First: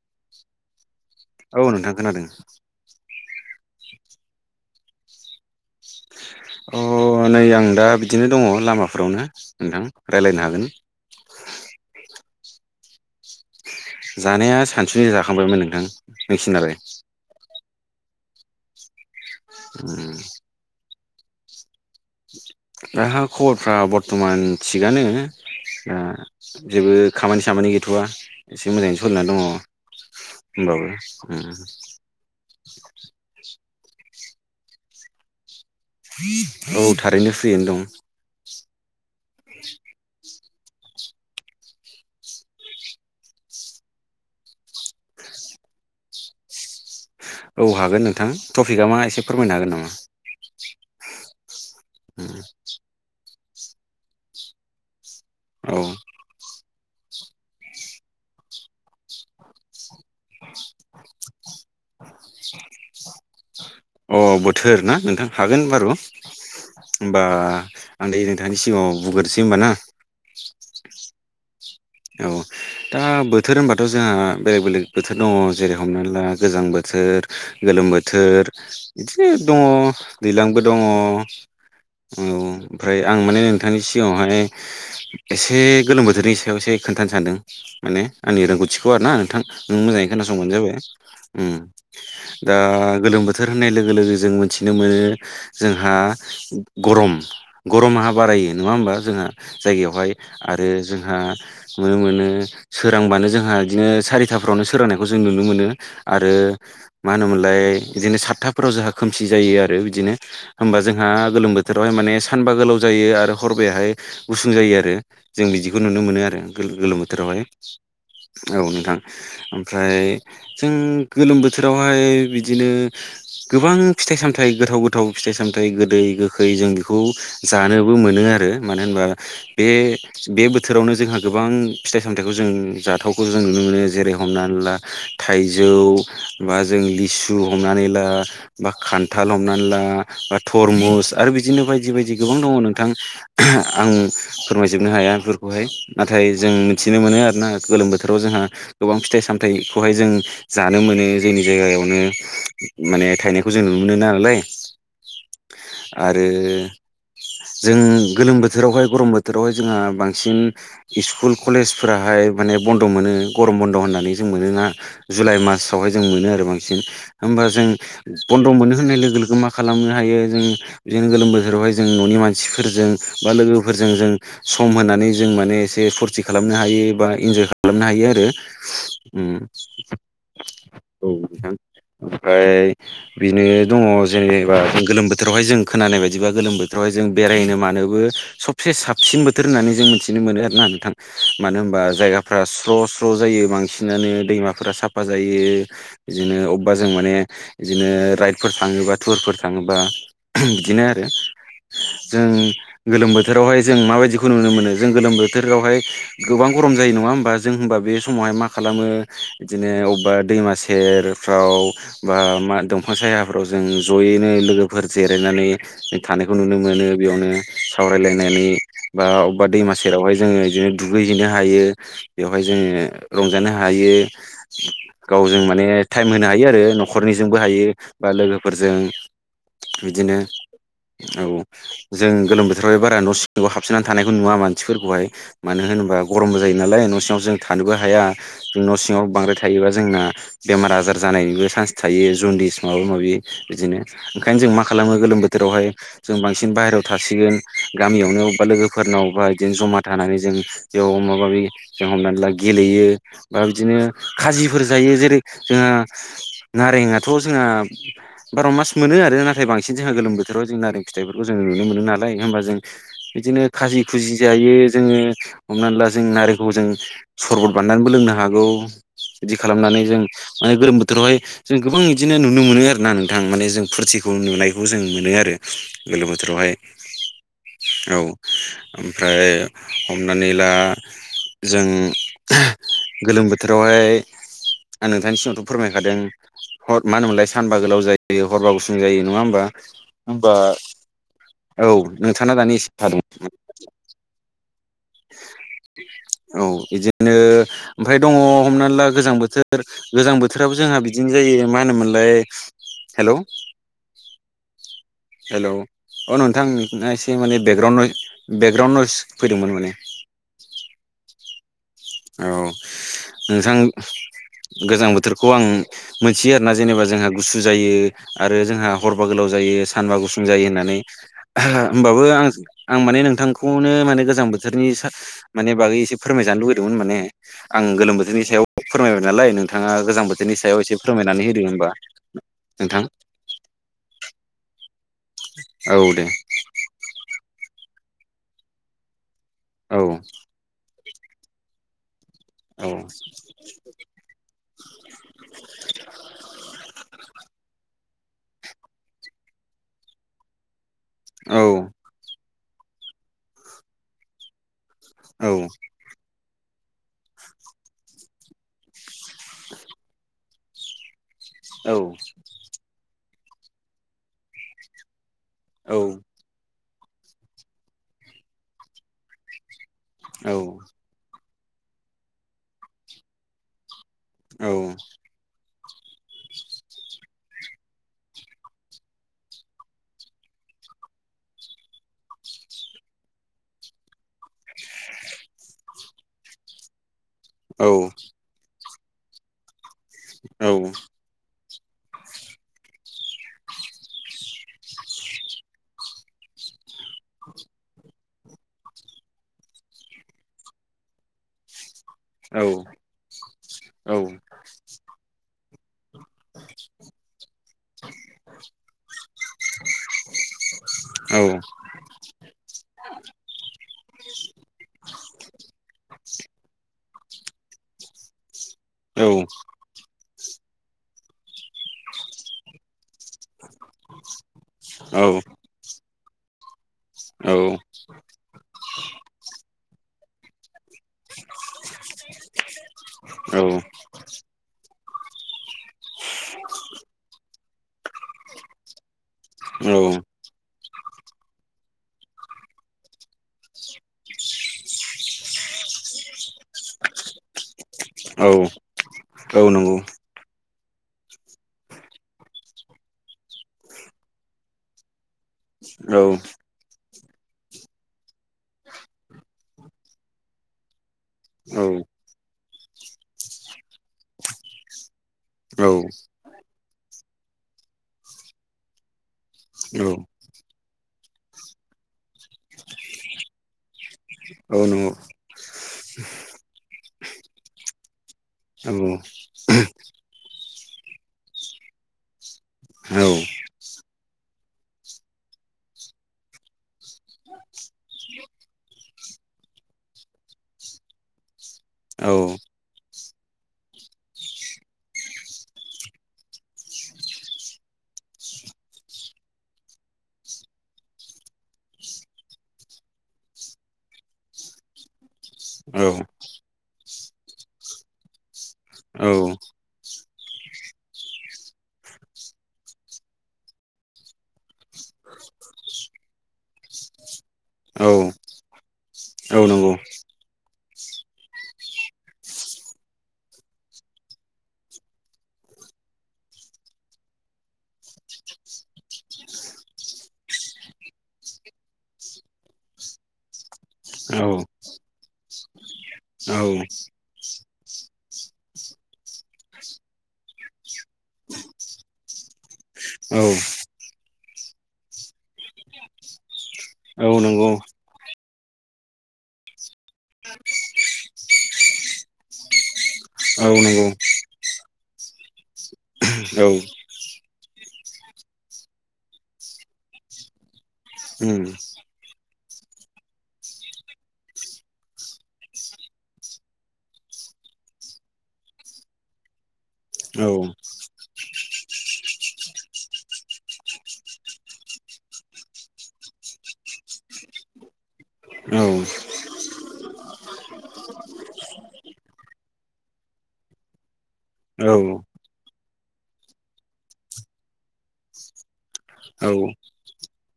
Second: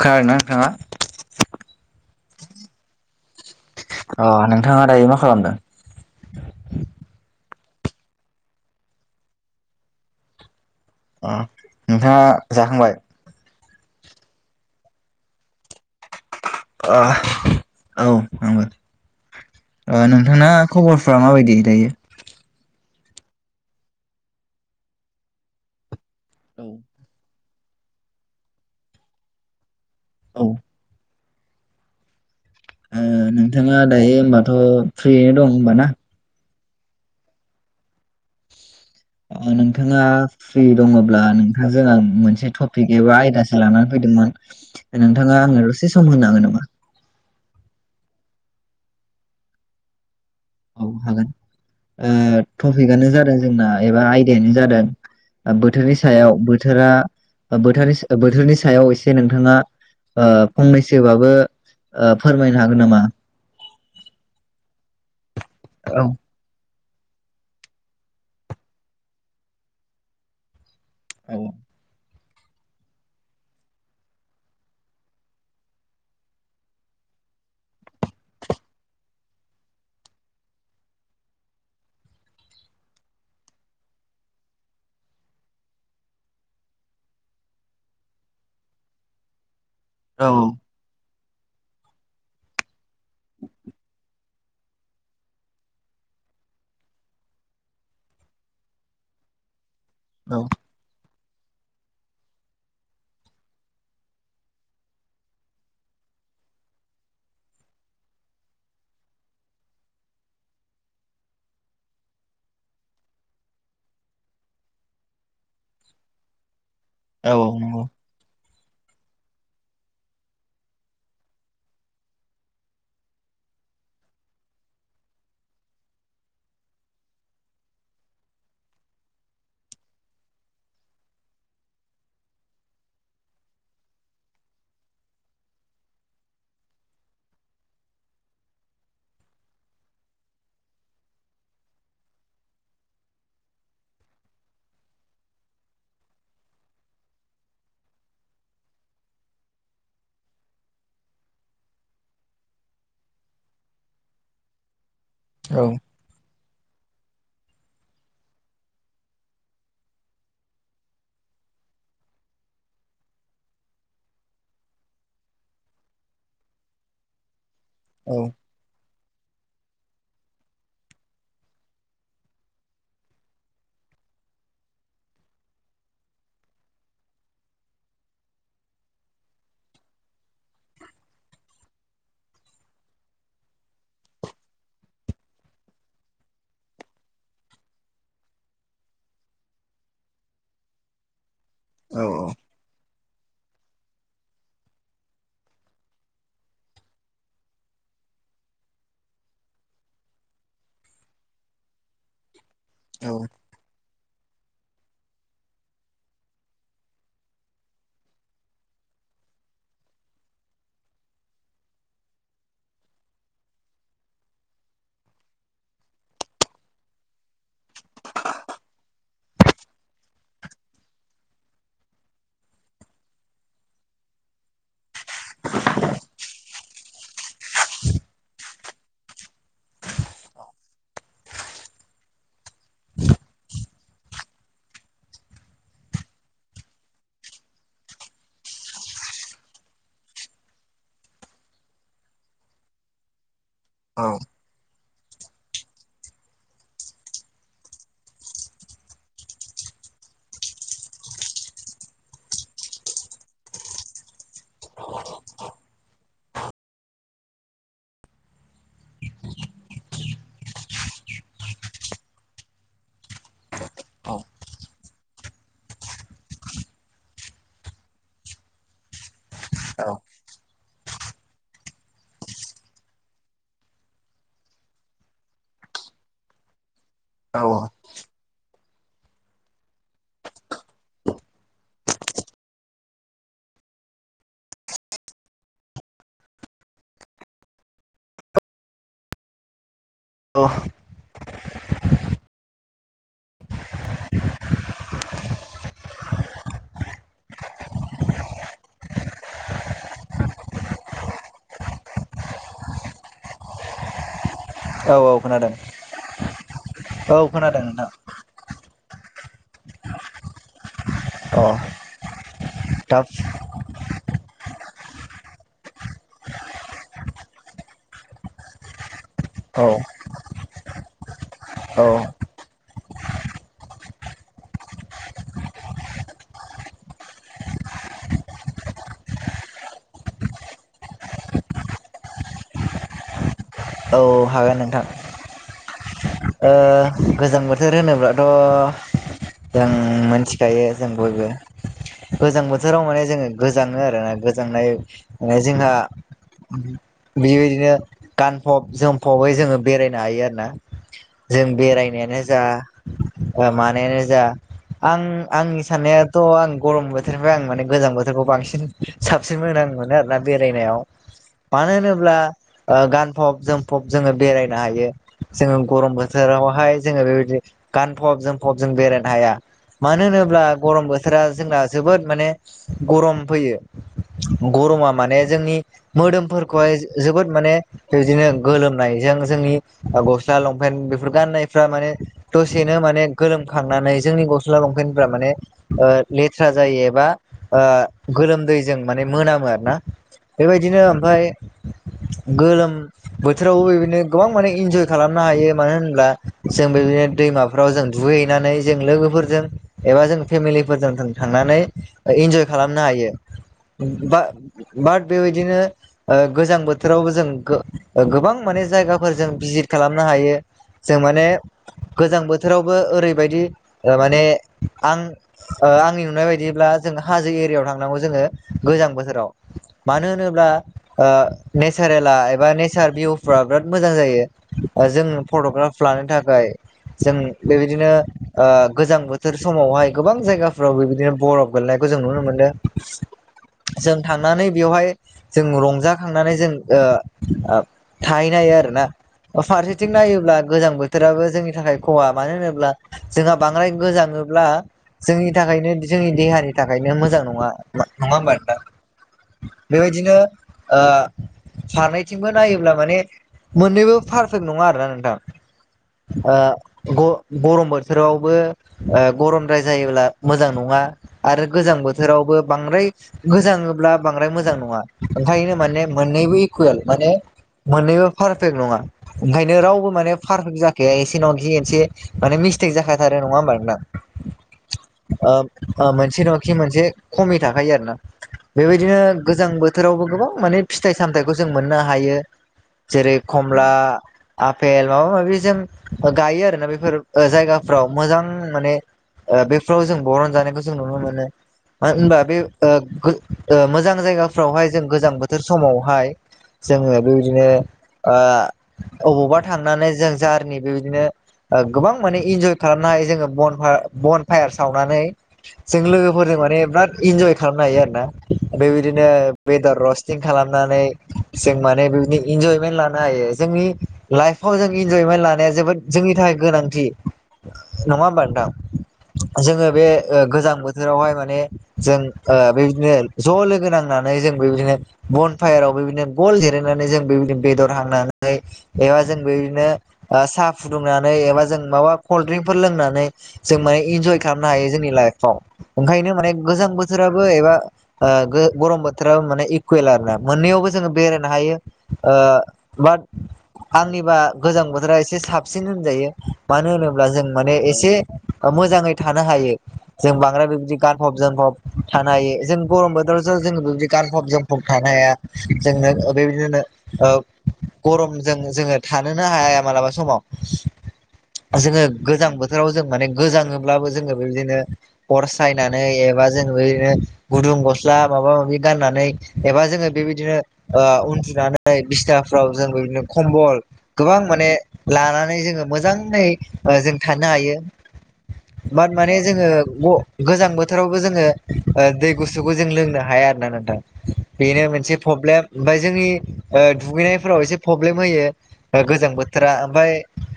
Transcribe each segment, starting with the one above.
खोनादोंना नोंथाङा औ नोंथां खोनादों। अ नोंथाङा दायो मा खालामदों? अ नै आं दा बिदिनो दङ लामाफोरावनो नोंथां रायज्लायनो हागोन। अ नोंथाङा जाखांबाय? जानाया सानसु जाखांबायमोन नोंथां। नोंसिनालाय औ आंगौ नोंथाङा खबर फ्रा माबायदियै दायो? दा खबरफ्रा बरथमान थिगानो। दा औ जेबो खामानि सामानि गैथ'वा एसे मोजाङैनो सोलिनानै दङ। ओ होमबाबो उम। ओ नोंथाङा दायो होनोमबाथ' फ्रियैनो दं होनबा ना? औ थारैनो फ्रियैनो दं। नोंथाङा फ्रि दङब्ला नोंथां जों आं मोनसे टपिक एबा आयदासो लानानै फैदोंमोन नोंथाङा आंनो दसे सम होनो हागोन नामा? औ हागोन नोंथां टफिकआ मा एसे फोरमायनो हागोन नामा? औ हागोन टपिकआनो जादों जोंना एबा आयदायानो जादों औ बोथोरनि सायाव बोथोरनि सायाव एसे नोंथाङा फंनैसोबाबो फोरमायनो हागोन नामा? अ बोथोर ना नोंथां हागोन बारु। औ होमबा आं दायो नोंथांनि सिगाङाव बुंग्रोसै होमबा ना। औ। औ। दा बोथोर होनबाथ' जोंहा बेलेग बेलेग बोथोर दङ जेरै हमनानै ला गोजां बोथोर। गोलोम बोथोर बिदिनो दङ दैज्लांबो दङ। औ ओमफ्राय आं माने नोंथांनि सिगाङावहाय एसे गोलोम बोथोरनि सायावसो खोन्थानो सानदों माने आंनि रोंगौथिखौ आरो ना नोंथां नों मोजाङै औ खोनासंबानो जाबाय। उम दा गोलोम बोथोर होननाय लोगो लोगो जों मोनथिनो मोनो जोंहा गरम गरमाआ बारायो नङा होमबा जोङो जायगायावहाय औ आरो जोंहा नुनो मोनो सोरांबानो जोंहा इदिनो सारिथाफ्रावनो सोरांनायखौ जों नुनो मोनो आरो मा होनोमोनलाय बिदिनो सातथाफोराव जोंहा खोमसि जायो आरो बिदिनो होमबा जोंहा गोलोम बोथ बोथोरावहाय माने सान बा गोलाव जायो आरो हरबायाहाय गुसुं जायो आरो जों बादिखौ नुनो मोनो आरो गो गोलोम औ बोथोरावहाय नंगौ औ नोंथां ओमफ्राय [unintelligible] गोबां फिथाइ सामथाइ गोथाव गोथाव फिथाइ सामथाइ गोदै गोखै जों बेखौ जानोबो मोनो आरो मानो होनबा बे बे बोथोरावनो जोंहा गोबां फिथाइ सामथाइखौ जों जाथावखौ जों नुनो मोनो जेरै हमनानै ला थाइजौ बा जों लिसु हमनानै ला बा खान्थाल हमनानै ला बा थरमुस आ आरो बिदिनो बायदि बायदि गोबां दङ नोंथां आं फोरमायजोबनो हाया बेफोरखौहाय। नाथाय जों मिथिनो मोनो आरोना गोलोम बोथोराव जोंहा गोबां फिथाइ सामथाइखौहाय जों जानो मोन नि जोंनि जायगायावनो माने थायनायखौ जों नुनो मोनो नालाय औ आरो जोंङो गोलोम बोथोरावहाय गरम बोथोरावहाय जोंहा बांसिनै स्कुल कलेज फोराहाय माने बन्द' मोनो गरम बन्द' होननानै जों मोनोना जुलाइ मासावहाय। ओजों मोनो आर' बांसिन होमबा जों औ बन्द मोननो जोंनि लोगोनाव खालामनो हायो जों बिदिनो गोलोम बोथोरावहाय जों न'नि मानसिफोरजों बा लोगोफोरजों जों सम होनानै जों माने एसे ए फुरति खालामनो हायो बा इन्जय खालामनो हायो आरो उम औ नोंथां ओमफ्राय बिनो दङ जेनेबा गोलोम बोथोरावहाय जों खोनानाय बायदिबा गोलोम बोथोराव जों बेरायनो मानोबो सबसे साबसिन बोथोर होननानै जों मिथिनो मोनो आरो ना नोंथां मानो होमबा औ जायगाफ्रा स्र स्र' जायो बांसिनानो दैमाफोरा साफा जायो बिदिनो अबेबा जों माने बिदिनो ओ राइडफोर थाङोबा टुरफोर थाङोबा बिदिनो आरो जों औ गोलोम बोथोरावहाय जों माबायदिखौ नुनो मोनो जों गोलोम बोथ थोरावहाय गोबां गरम जायो नङा होमबा जों होमबा बे समावहाय मा खालामो इदिनो अबेबा दै दैमा सेर फ्राव बा मा दंफां सायाफ्राव जों ज'यैनो लोगोफोर जिरायना नै थानायखौ नुनो मोनो बेयावनो सावरायलायनानै बा अबेबा दैमा सेरावहाय जोङो इदिनो दुगैहैनो हायो बेयावहाय जोङो रंजानो हायो गाव गाव जों माने टाइम होनो हायो आरो न'खरनिजोंबो हायो बा लोगोफोरजों बिदिनो औ जों गोलोम बोथोरावहाय बारा न' सिङाव हाबसिननानै थानायखौ नुवा मानसिफोरखौहाय। मानो होनोबा गरमबो जायो नालाय न' सिङाव जों थानोबो हाया न' सिङाव बांद्राय थायोबा जोंना बेमार आजार जानायनिबो चान्स थायो जन्दिस माबा माबि बिदिनो ओंखायनो जों माखा खालामो गोलोम बोथोरावहाय जों बांसिन बाहेराव थासिगोन गामियावनो अबबा लोगोफोरनाव बा इदिनो जमा थानानै जों बेयाव माबा माबि जों हमनानै ला गेलेयो बा बिदिनो खाजिफोर जायो। यो जेरै ओ नारेंआथ' जोंहा बार'मास मोनो आरो नाथाय बांसिन जे ओ गोलोम बोथोरावहाय जों नारें फिथाइफोरखौ जों नुनो मोनो नालाय होमबा जों बिदिनो खाजि खुजि जायो जोङो हमनानै ला जों नारेंखौ जों सरबत बान्नानैबो लोंनो हागौ। बिदि खालामनानै जों माने गोलोम बोथोरावहाय जों गोबां इदिनो नुनो मोनो आरोना नोंथां माने जों फुरथि भुं नुनायखौ जों मोनो आरो गोलोम बोथोरावहाय औ आ औ ओमफ्राय हमनानै ला जों गोलोम बोथोरावहाय आं नोंथांनि सिङावथ' फोरमायखादों। हर मा होनोमोनलाय सानबा गोलाव जायो हरबा गुसुं जायो नङा होमबा? होनबा औ औ नोंथां दानि एसे मोन औ बिदिनो ओमफ्राय दङ हमना ला गोजां बोथोर गोजां बोथोराबो जोंहा बिदिनो जायो मा होनोमोनलाय हेल' औ खोनादों हेलौ अ नोंथां एसे औ माने खोनादों नोंथां बेकग्राउणड बेकग्राउणड फैदोंमोन माने अह औ नोंथां गोजां बोथोरखौ आं मोनथियो आरोना जेनेबा जोंहा गुसु जायो आरो जोंहा हर बा गोलाव जायो औ सानबा गुसुं जायो होनना नै औ होनबाबो आं माने नोंथांखौनो माने गोजां बोथोरनि माने बागै एसे फोरमायजानो लुबै दोंमोन माने आं गोलोम बोथोरनि सायाव फोरमायबाय नालाय नोंथाङा गोजां बोथोरनि सायाव एसे फोरमायनानै होदों होनबा नोंथां औ हागोन नोंथां औ दे ओ गोजां बोथोर होनोब्लाथ' जों मोनथिखायो जों बयबो गोजां बोथोराव माने जोङो गोजाङो आरो ना गोजांनाय माने जोंहा बेबायदिनो गानफब जोमफबै जोङो बेरायनो हायो आरो ना जों बेरायनायानो जा मानानो जा आं आंनि साननाया थ' आं गरम बोथोरनिफ्राय आं माने गोजां बोथोरखौ बांसिन साबसिन मोजां मोनो आरोना। बेरायनायाव मानो होनोब्ला ओ गानफब जोमफब जोङो बेरायनो हायो। जोङो गरम बोथोरावहाय जोङो बेबायदि गानफब जोमफब जों बेरायनो हाया। मानो होनोब्ला गरम बोथोरा जोंना जोबोद माने गरम फैयो। गरमा माने जोंनि मोदोमफोरखौहाय जोबोद माने बिदिनो गोलोमनायजों जोंनि ओ गस्ला लंफेन बेफोर गाननायफ्रा माने दसेनो माने गोलोमखांनानै जोंनि गस्ला लंफेनफ्रा माने ओ लेथ्रा जायो एबा ओ गोलोमदै जों माने मोनामो आरोना बेबायदिनो ओमफाय गोलोम बोथोरावबो बेदिनो गोबां माने इन्जय खालामनो हायो मानो होनब्ला जों बेबायदिनो‌ दैमाफ्राव जों दुहैहैनानै जों लोगोफोरजों एबा जों फेमिलिफोरजों जों थांनानै इन्जय खालामनो हायो बा बाट बेबायदिनो ओ गोजां बोथोरावबो जों गो-गोबां माने जायगाफोर जों भिजित खालामनो हायो। जों माने गोजां बोथोरावबो ओरैबायदि थारमाने आं ओ आंनि नुनाय बायदिब्ला जों हाजो एरियायाव थांनांगौ जोङो गोजां बोथोराव मानो होनोब्ला ओ नेचारेला एबा नेचार भिउफ्रा बिराद मोजां जायो जों फट'ग्राफ लानो थाखाय जों बेबायदिनो ओ गोजां बोथोर समावहाय गोबां जायगाफ्रावबोबायदिनो बरफ गोलनायखौ जों नुनो मोनो। जों थांनानै बेवहाय जों रंजा थांनानै जों ओ ओ थाहैनो हायो आरोना फारसेथिं नायोब्ला गोजां बोथोर बोथोराबो जोंनि थाखाय खहा मानो होनोब्ला जोंहा बांद्राय गोजाङोब्ला जोंनि थाखायनो जोंनि देहानि थाखायनो मोजां नङा नङा होमबा नोंथां औ औ बेबायदिनो ओ फारनैथिंबो नायोब्ला माने मोननैबो पारफेक्ट नङा आरोना नोंथां ओ गरम बोथोर बोथोरावबो गरमद्राय जायोब्ला मोजां नङा आरो गोजां बोथोरावबो बांद्राय गोजाङोब्ला बांद्राय मोजां नङा ओंखायनो माने मोननैबो इकुवेल माने मोननैबो पारफेक्ट नङा ओंखायनो रावबो माने पारफेक्ट जाखाया एसे नङा एसे माने मि थिग जाखाथारो नङा होमब नोंदां ओ ओ मोनसे नङखि मोनसे खमि थाखायो आरो ना बेबायदिनो गोजां बोथोरावबो गोबां माने फिथाइ सामथायाइखौ जों मोननो हायो जेरै खमला आफेल माबा माबि जों गायो आरोोना बेफोर जायगाफ्राव मोजां माने ओ बेफ्राव जों बरनजानायखौ जों नुनो मोनो मानो होनबा बे मोजां जायगाफ्रावहाय जों गोजां बोथोर समावहाय जोङो बेबायदिनो ओ अबावबा थांनानै जों जारनि बेबायदिनो गोबां माने इन्जय खालामनो हायो जोङो बन बन फायार सावनानै जों लोगोफोरजों माने बिराद इन्जय खालामनो हायो आरोना बेबायदिनो वेदार रस्टिं खालामनानै जों म माने बे इन्जयमेन्ट लानो हायो जोंनि लाइफाव जों इन्जयमेन्ट लानाया जोबोद जोंनि थाखाय गोनांथि नङा होनबा नोंथां जोङो बे गोजां ओ बोथोरावहाय माने जों बेदिनो ज' लोगो नांनानै [unintelligible] जों बे बादिनो बन फायाराव गल जिरायनानै बेदर हांनानै बेवहाय जों बे बादिनो साहा फुदुंनानै एबा जों माबा कलद्रिंफोर लोंनानै जों बेहाय इनजय खालामनो हायो जोंनि लाइफाव ओंखायनो माने गोजाम दैजां बोथोराबो एबा ओ गरम बोथोराबो माने इकुवेल आर ना मोननैयावबो जोङो बेरायनो हायो ओ बाद आंनिबा गोजां बोथोरा एसे साबसिन होनजायो मानो होनोब्ला जों नंगौ माने एसे मोजाङै थानो हायो जों बांद्राय बेबायदि गानफब जोमफब ब थानो हायो जों गरम बोथोरावसो औ नंगौ औ नंगौ औ नंगौ औ नंगौ औ उम जों गानफब जोमफब थानो हाया जोंनो बे बादिनो ओ गरमजों जोङो थानोनो हाया मालाबा समाव जोङो गोजां बोथोराव जों माने गोजाङोब्लाबो जोङो बेबायदिनो अर सायनानै एबा जनो गुदुं गस्ला माबा माबि गाननानै एबा जोङो बेबायदिनो उ [unintelligible] फुनानै बिसथाफ्राव जों बिदिनो खम्बल गोबां माने लानानै जोङो मोजां जों थानो हायो औ बाद माने जोङो गोजां बोथोरावबो जोङो दै गुसुखौ जों लोंनो हाया ना नोंथां बेनो मोनसे प्रब्लेम ओमफ्राय जोंनि दुगैनायफोराव एसे प्रब्लेम होयो गोजां बोथोरा ओमफ्राय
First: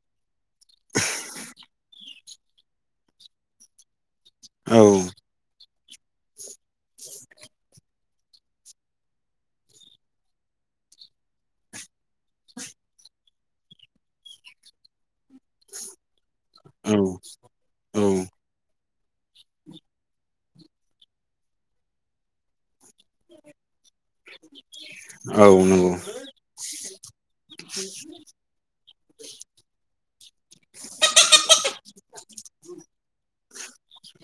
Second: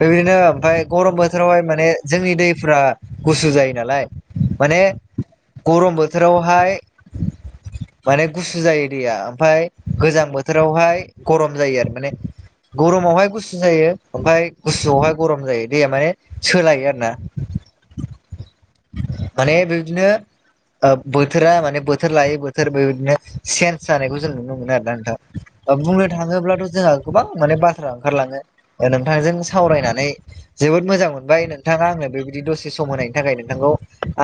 बेबायदिनो ओमफफ्राय गरम बोथोरावहाय माने जोंनि दैफोरा गुसु जायो नालाय माने गरम बोथोरावहाय माने गुसु जायो दैया ओमफफ्राय गोजां बोथोरावहाय गरम जायो आरो माने गरमावहाय गुसु जायो ओमफफ्राय गुसु आवहाय गरम जायो दैे माने सोलायो औ आरो ना औ माने बिदिनो बोथोरा माने बोथोर लायै बोथोर बेबायदिनो सेन्स जानायखौ जों नुनो मोनो आरोना नोंथां औ नंगौ बुंनो थाङोब्लाथ' जोंहा गोबां माने बाथ्रा ओंखारलाङो नोंथांजों सावरायनानै जोबोद मोजां मोनबाय नोंथाङा आङो बेबायदि दसे सम होनायनि थाखाय नोंथांखौ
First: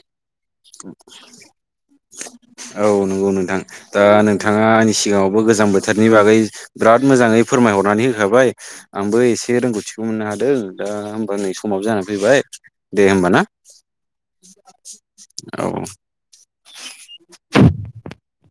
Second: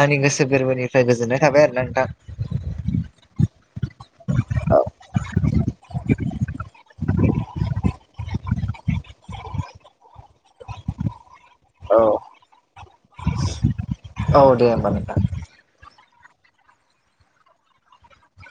आंनि गोसो गोरबोनिफ्राय गोजोननाय थाबाय आरो ना नोंथां औ नंगौ नोंथां दा नोंथाङा औ आंनि सिगाङावबो गोजां बोथोरनि बागै बिराद मोजाङै फोरमायहरनानै होखाबाय आं बो एसे रोंगौथिखौ मोननो हादों दा होमबा नै समाबो जानानै औ फैबाय दे होमबा ना औ दे होमबा नोंथां। औ। [inaudible]